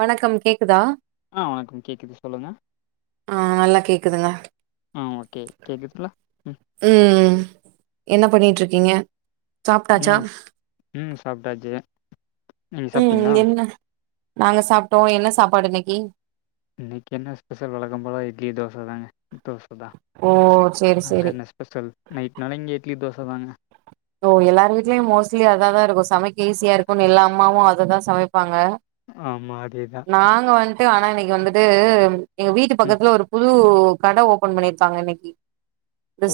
வணக்கம் கேக்குதா ஆ வணக்கம் கேக்குது சொல்லுங்க ஆ நல்லா கேக்குதுங்க ஆ ஓகே கேக்குதுங்லா ம் என்ன பண்ணிட்ருக்கீங்க சாப்டாச்சா ம் ம் சாப்டாச்சி ம் என்ன நாங்க சாப்டோ என்ன சாப்பாடு இன்னைக்கு இன்னைக்கு என்ன ஸ்பெஷல் வழக்கம் போல இட்லி தோச தாங்க தோச தா ஓ சேரி அங்க சேரி என்ன ஸ் பெசல் நைட்னாலே இங்க இட்லி தோச தாங்க ஓ எல்லார் வீட்லயு மோஸ்ட்லி அதா தா இருக்கு சமைக்க ஈஸியா இருக்குன் எல்லா அம்மாவு அததா சமைப்பாங்க ஆமா அதே தா நாங்க வந்ட்டு ஆனா இன்னைக்கு வந்துட்டு எங்க வீட்டு ம் பக்கத்துல ஒரு புது டூ கட ஓபன் பண்ணிர்காங்க இன்னைக்கி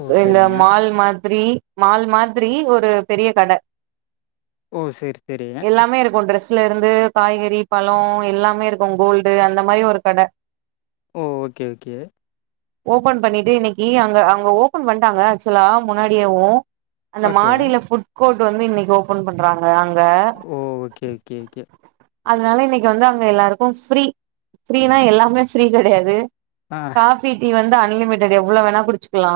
ஓ இந்த சரிங்க மால் மாதிரி மால் மாதிரி ஒரு பெரிய கட ஓ சேரி சேரி அ ஒ டிரெஸ்ல இருந்து காய்கறி பழோ எல்லாமே இருக்கு கோல்டு அந்த மாரி ஒரு கட ஓகே ஓகே ஓப்பன் பண்ணிட்டு இன்னைக்கி அங்க அவுங்க ஓபன் பண்ட்டாங்க ஆக்சுலா முன்னாடி யேவு அந்த ஓகே மாடியில ஃபுட் கோட் வந்து இன்னைக்கு ஓப்பன் பண்றாங்க அங்க ஓகே ஓகே ஓகே அதனால இன்னைக்கு வந்து அங்க எல்லாருக்கு ஃப்ரீ ஃப்ரீனா எல்லாமே ஃப்ரீ கெடையாது ஆ காஃபி டீ வந்து அன்லிமிடட் எவ்ளோ வேணா குடிச்சுக்லா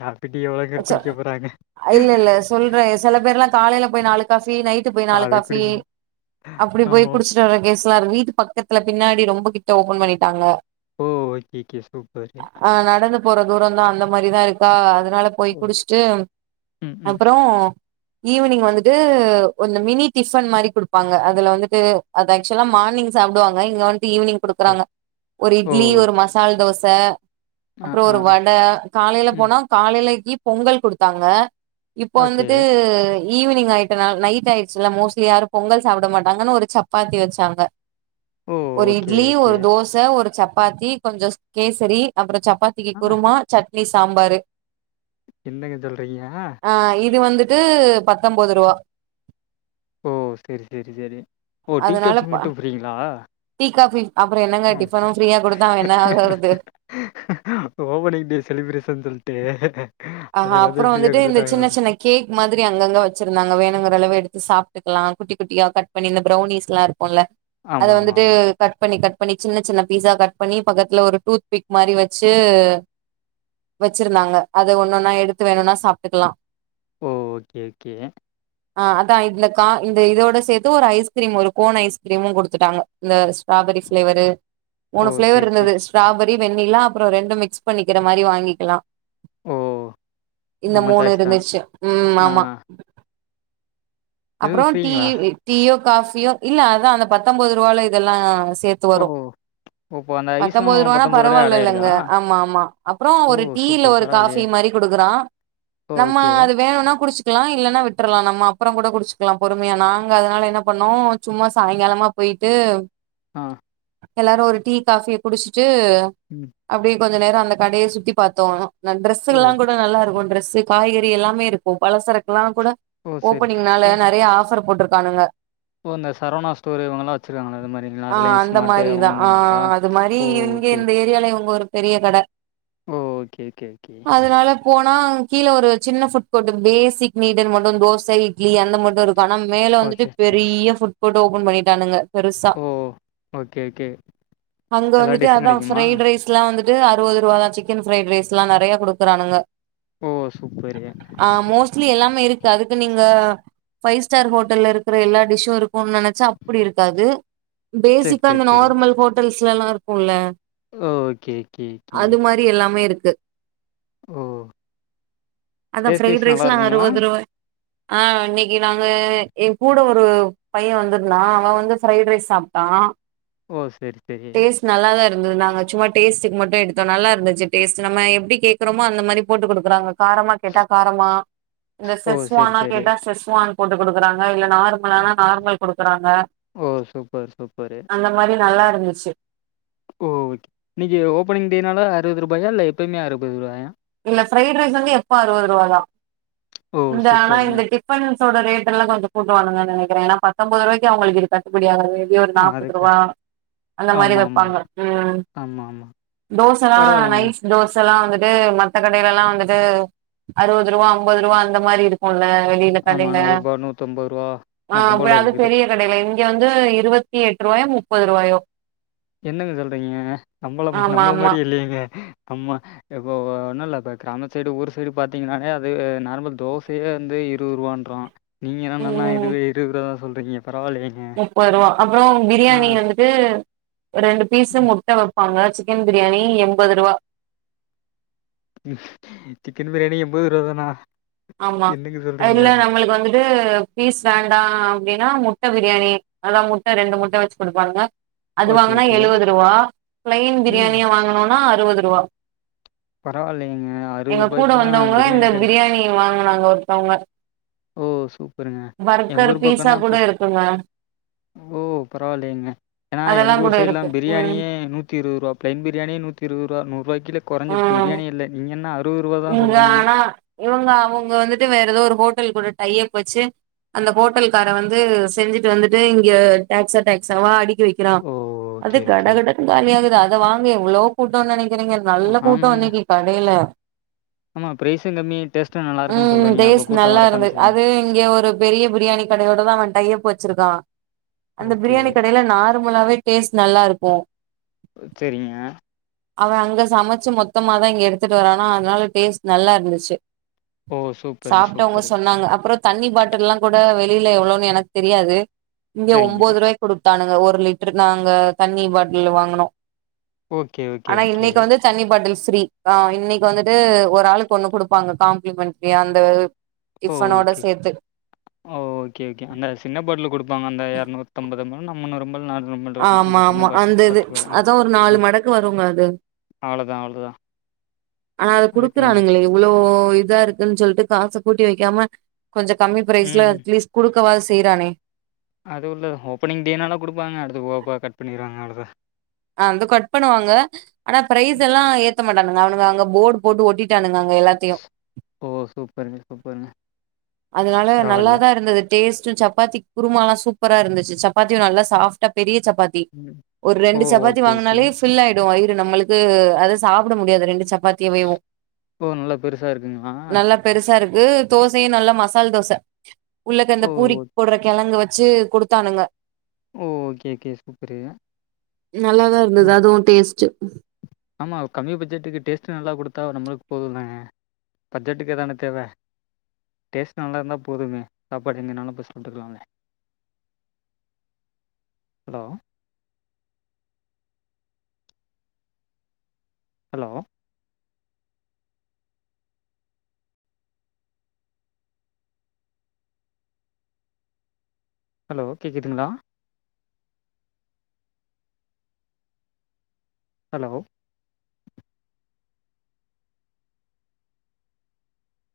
காப்பி டீ எவ்ளோ பேர் குடிக்க போறாங்க அ இல்ல இல்ல சொல்ற செல பேர்லா காலைல போய் நாளுக் காஃபி நைட்டு போய் நாலு அது காஃபி குடிங்க அப்டி போய் ஆமா குடிச்சிட்டு வர்ற கேஸ் லா இருக்கு வீட்டு பக்கத்துல பின்னாடி ரொம்ப கிட்ட ஓப்பன் பண்ணிட்டாங்க ஓ ஓக்கிக்கே சூப்பர் ஏ அ நடனு போற தூரந்தா அந்த மாரிதா இருக்கா அதுனால போய் ஓ குடிஷ்ட்டு ம் ம் அப்பறோ ஈவினிங் வந்துட்டு ஒன்னு மினி டிஃபன் மாரி குடுப் பாங்க அதுல வந்துட்டு அது ஆக்ஷ்வலா மார்னிங் சாப்டுவாங்க இங்க வந்ட்டு ஈவ்னிங் ஓகே குடுக்குறாங்க ஒரு ஓ இட்லி ஒரு மசால் தோச ஆ அப்றோ ஆ ஒரு ஆ வட காலைல ம். போனா காலைலேக்கி பொங்கல் குடுத்தாங்க இப்ப ஓகே. வந்துட்டு ஈவினிங் ஆயிட்டநாள நைட் ஆயிட்ச்சுல்ல மோஸ்ட்லி யாரு பொங்கல் சாப்புட மாட்டாங்கன்னு ஒரு சப்பாத்தி வச்சாங்க ஓ! ஒரு ஓகே, இட்லி ஓகே. ஒரு தோஸ் த ஒரு சப்பாத்தி கொஞ்சோஸ் கேசரி அப்புற சப்பாத்திக்கு ஆ குருமா சட்னி சாம்பாரு என்னங்க சொல்றீங்க அ இது வந்துட்டு பத்தம்போது ருவா ஓ சேரி சேரி சேரி ஓ டீ அதனால கப்ஃபி ப மட்டு ஃப்ரீங்ளா டீ காஃபி அப்புற என்னங்க டிஃபனு ஃப்ரீயா குடுத்தா அவ என்ன ஆகறது ஓபனிங் டே செலிப்ரேஷன் சொல்ட்டு அ அது ஹப்புற எல்லாத்தையும் ஃப்ரீயா வந்துட்டு இந்த குடுத்துட்டாங்கன்னு சின்ன சின்ன நெனச்சுட்டேன். கே மாதுரி அங்கங்க வச்சிருந்தாங்க வேணுங்குற அளவு எடுத்து சாப்ட்டுக்லா குட்டி குட்டியா கட் பண்ணி இந்த ப்ரௌனிஸ்லா இருக்குல்ல அத ஆமா, ஆமா, வந்துட்டு ஆமா. கட் பண்ணி கட் பண்ணி சின்ன சின்ன பீஸா கட் பண்ணி பக்கத்துல ஒரு டூத் பிக் மாரி வச்சு வச்சிருந்தாங்க அத ஒன்னொன்னா எடுத்து வேணுனா சாப்ட்டுக்குலா ஓ ஓக்கே உக்கே அ அதா இந்த கா இந்த இதோட சேத்து ஒரு ஐஸ்கிரீம் ஒரு கோன் ஐஸ்கிரீமு குடுத்துட்டாங்க இந்த ஸ்ராபரி ஃப்ளேவரு ஓ! மூணு ஃப்ளேவர் சரி, இருந்துது சரி. ஸ்ராபரி வெண்ணிலா அப்புறோ ரெண்டு மிக்ஸ் பண்ணிக்கிற மாரி வாங்கிக்கிலா ஓ இந்த நம்ம மூணு சாய்ஸ் தான். இருந்துச்சு ம் மாமா நான் அப்புறோ இதுவும் ஃப்ரீங்களா? டீயி டீயோ காஃபியோ இல்ல அதா அந்த பத்தம்போது ரூவால இதல்லா சேர் ஓஹோ பத்தம்போது ருவானா ஆட் பரவால்லலங்க ஆயிருதா? ஆமா ஆமா அப்றோ ஓ! ஒரு டீல சூப்பர் ஒரு காஃபி பரவாயில்லயே! மாரி குடுக்குறா ஓ! நம்ம ஓகே. அது வேணுன்னா குடிச் க்லா இல்லன்னா விட்றலா நம்ம அப்றங்கூட குடிச்சுக்லா பொறுமயா நாங்க அதுனால என்ன பண்ணோ சும்மா சாய்ங்காலமா பொய்ட்டு அ எல்லாரு ஒரு டீ காஃபிய குடிஷ்ட்டு ம் அப்டி கொஞ்ச நேரோ அந்த கடய சுத்தி பாத்தோ நா ஓ! டிரெஸ்ஸுல்லா கூட் நல்லாருக்கு ட்ரெஸ்ஸு காய்கறி எல்லாமே இருக்கு பலசரக்குல்லா கூட ஓ! சரி. ஓப்பனிங்னால நறைய ஆஃபர் போட்ருக்கானுங்க ஒஇந்த சரவணாஸ்டோரு இவுங்கல்லா வச்சிருக்ளே அத மாரிங்ளா ஆ ரிலையன்ஸ் அந்த ஸ்மாட்டு மாரிதா அவங்க ஆ மாரிங்ளா அது மாரி இவிங்க இந்த ஏரியால இவங்க ஒரு பெரிய கட ஓ கே கே கி அதுனால போனா கீழ ஒரு சின்ன ஃபுட் கோர்ட் இருக்கு பேசிக் நீடுன் மட்டு தோச இட்லி அந்த மட்டு இருக் கனம் மேல வந்துட்டு ஓகே பெரிய ஃபுட் கோட் ஓப்பன் பண்ணிட்டானுங்க பெருசா ஓ ஓகே ஓகே அங்க எல்லா வந்துட்டு டிஷ்ஷு அதா கெடைக்குமா ஃப்ரைட் ரைஸ் ட்லா வந்துட்டு அறுவதுருவாதா சிக்கன் ஃப்ரைட் ரைஸ்லா நறையா குடுக்குறானுங்க ஓ சூப்பரு ஆ மோஸ் ட்லி எல்லாமே இருக்கு அதுக்கு நீங்க பைவ் ஸ்டார் ஹோட்டல்ல இருக்குற எல்லா டிஷ்ம் இருக்கும்னு நினை அப்டி இருக்காது சேரி பேசிக்கா சேரி இந்த சேரி நார்மல் ஹோட்டல்ஸ்ல எல்லா இருக்கும்ல ஓகே கே கே எல்லாமே இருக்கு ஓ அதா டேஸ்ட் பிரைட் வைஸ் நல்லா ரைஸ்லா இருக்குங்களா அறுபது ரூபாய் ஆ இன்னைக்கு நாங்க என் கூட ஒரு பையே வந்துருந்தா அவே வந்து ஃபிரைட் ரைஸ் சாப்ட்டா ஓ சேரி சேரி நல்லாத தா இருந்தது நாங்க சும்மா டேஸ்டு மட்டும் எடுத்தோ நல்லா இருந்துச்சு டேஸ்ட் நம்ம எப்டி கேக்குறோமோ அந்த மாதிரி போட்டு குடுக்கறாங்க காரமா கேட்டா காரமா இந்த ஓ சேரி செஸ்வானா சேரி கேட்டா செஸ் வான் போட்டு குடுக்குறாங்க இல்ல நார்மல்னா நார்மல் குடுக்குறாங்க ஓ சூப்பர் சூப்பரு அந்த மாரி நல்லா இருந்துச்சு. ஓ வீடியோஓப்பனிங்டேனால அறுபது ரூபாயா இல்ல எப்பயுமே அறுபது ரூபாயா இல்ல ஃபிரைட் ரைஸ் வந்து எப்போ அறுபது ரூபா தா ஓ இந்த ஆனா சூப்பருங்க இந்த டிபன்ஸோட ரேட்ல்லாம் கூட்டு வாங்குவாங்கனு நெனைக்கிறே ஏன்னா பத்தொன்பது ரூபாய்க்கு இது கட்டுப்படியாகாது ஒரு ஆ நாப்பது அதுக்கு ரூபா அந்த மாரி ஆமா ஆமா வப்பாங்க உம் ஆமா ஆமா தோசைல்லா பரவாயில்லைங்க நைஸ் தோசைல்லாம் வந்துட் மத்த கடையிலல்லா வந்துட்டு அறுபது ரூபா ஐம்பது ரூபா அந்த மாதிரி இருக்கும் வெளிய ஆமா ருக்காதிங்க நூறுபா நூத்தம்பதுருவா அ நொக்கம் போல அது [unintelligible] இருக்குது பெரியவு கடையில இங்க வந்து இருபத்தி எட்டு ரூபாயோ முப்பது ரூபாயோ என்னங்க சொல்றீங்க நம்மள ஆமா நம்மள ஆமா மாதிரி இல்லையேங்க நம்ம இப்போ ஒன்னும் இல்ல இப்ப கிராம சைடு ஊர் சைடு பாத்தீங்கன்னானே அது நார்மல் தோசையே வந்து இருபது ரூபான்றான் நீங்க என்னன்னா ம் இதுவே இருபது ரூபாதா சொல்றீங்க பரவாயில்ல இங்க முப்பது ரூபா அப்றோம் பிரியாணி வந்துட்டு ரெண்டு பீஸ் முட்ட வப் வப்பாங்க சிக்கன் பிரியாணி எம்பது ரூபா சிக்கன் பிரியாணி எம்பது ரூபா தானா ஆமா என்னங்க சொல்றீங்க இல்ல நம்மளுக்கு வந்துட்டு பீஸ் வேண்டாம் அப்டின்னா முட்ட பிரியாணி அதா முட்ட ரெண்டு முட்ட வச்சு குடுப்பாணூங்க அது ஓகே வாங்குனா ஓகே எழுவது ரூபா பிளைன் ம் பிரியாணியா வாங்கனும்னா அறுபது ரூவா பரவாயில்லையேங்க எங்க கூட அறுவதுருபாய்க்குலா வந்தவங்க இந்த கெடைக்கு பிரியாணி வாங்னாங்க ஒருத்தவங்க ஓ சூப்பருங்க எங்க பர்கர் ஊர் பீஸா பக்கனா கூட இப்ப இருக்குங்க ஓ பரவாயில்லங்க ஏன்னா அதெல்லா எங்க கூட ஊர் இருக்கு சைட்லாம் ம் பிரியாணியே நூத்தி இருபது ரூபா பிளைன் பிரியாணியே நுத்திஇருபது ரூபா நுறு ரூபாய்க்கு கீழ குறைஞ்சு ம் பிரியாணியே இல்ல நீங்க என்ன அறுவது ரூவா தா இங்க சொல்றீங்க ஆனா இவுங்க அவுங்க வந்துட்டு வேற ஏதோ ஒரு ஹோட்டல் கூட டையப் வச்சு அந்த ஹோட்டல கார வந்து செஞ்சுட்டு வந்துட்டு இங்க டெக்ஸா டெக்ஸாவா அடிக்கி வைக் க்கிரோ ஓ அது ஓகே ஓகே ஓகே கடகடன்னு காலியாகுது அத வாங்க எவ்ளோ கூட்டம்ன்னு நெனைக்கிறீங்க ஆ, நல்ல கூட்டம் ஆமாங்க இன்னைக்கு கடையில ஆமா பிரரைஸும் கம்மி ஆயிட்டுடேஸ் உம் டேஸ்ட் நல்லா இருந்த அது இங்க ஒரு பெரிய பிரியாணி கடையோட தான் அவன் டையப் வச்சிருக்கான் அந்த ஓகே பிரியாணி கடையில நார்மலாவே டேஸ்ட் நல்லா இருக்கும் செரிங்க அவேன் அங்க சமச்சு மொத்தமாதா இங்க எடுத்துட்டு வரானா அதனால டேஸ்ட் நல்லா இருந்துச்சு ஓ சூப்பரு சாப்ட்டவங்க சூப்பரு சொன்னாங்க அப்றோ தண்ணி பாட்டில்லாம் கூட வெளியில எவ்ளோன்னு எனக்கு தெரியாது இங்க செரிங்க ஒம்பது ரூபாய்க்கு குடுத்தானுங்க ஒரு லிட்டரு நாங்க தண்ணி பாட்டில் வாங்குனோ ஓகே ஓகே ஆனா ஓகே இன்னைக்கி வந்து தண்ணி பாட்டில் ஃபிரீ ஆ இன்னைக்கி வந்துட்டு ஒரு ஆளுக் கு ஒண்ணு குடுப்பாங்க காம்ப்ளிமென்ட்ரி அந்த ஓ டிஃபனோட ஓகே சேத்து ஓகே ஓகே அந்த சின்ன பாட்டில் குடு ப்பாங்க அந்த இருநூத்தம்பது நம் முன்னூறு எம்மல் நானூறு ரொமண்ட்ருக்கு ஆமா அந்த சின்ன ஆமா பாட்டுலு அந்த இது பத்து ரூபாதா ஆ அதா ஒரு நாலு மடக்கு வருங்க அது ஆ அவ்ளோதா அவ்ளோதா ஆனா அத அதுக்கு மேல குடுக்குறானுங்களே இவ்ளோ இதா இருக்குன்னு சொல்லிட்டு காச கூட்டி வைக்காம கொஞ்சோ கம்மி பிரைஸ்ல ம். அட்லீஸ்ட் குடுக்கவாது செய்யுறானே அதுவுல்ல ஓப்பனிங் டேனாலா குடுப்பாங்க அடுத்து போக போக கட்பண்ணிடுவாங்க அவ்ளோதா அ வந்த கட் பண்ணுவாங்க ஆனா பிரைஸெல்லா ஏத்த மாட்டானுங்க அவனுங்க அங்க போர்டு போட்டு ஓட்டிட்டானுங்க அங்க எல்லாத் தையு ஓ! சூப்பருங்க, சூப்பருங்க. அதனால பரவால்ல. நல்லாதா இருந்தது டேஸ்ட்டு சப்பாத்தி குருமாலா சூப்பராருந்துச்சு சப்பாத்தியு நல்லா சாஃப்டா பெரிய சப்பாத் தி ம். ஒரு ஓ! ரெண்டு சப்பாத்தி ஓகே, வாங்குனாலே ஓகேங்க. ஃபிலாயிடு வயிறு நம்மளுக்கு அத சாப்பிட முடியாது ரெண்டு சப்பாத் தேவையவு ஓ! நல்லா பெருசா இருக்குங்களா? நல்ல பெருசாருக்கு தோசையு நல்லா மசால் தோச உள்ளக்க அந்த ஓ! ஓ! பூரிக் போடுற கெழங்கு வச்சு குடுத்தானுங்க ஓ ஓகே ஓகே சூப்பரு நல்லாதா இருந்தது ம். அதுவு டேஸ்ட்டு ஆமா ஒரு கம்மி பட்ஜெட்டுக்கு டேஸ்ட்டு நல்லா குடுத்தா நம்மளுக்கு போதுதாங்க பட்ஜெட்கு தான தேவ டேஸ்டு நல்லா இருந்தா போதுமே சாப்பாடு எங்கனாலு போய் சாப்ட்டுக்கலாங்க ஹலோ ஹலோ ஹலோ கேட்குதுங்களா ஹலோ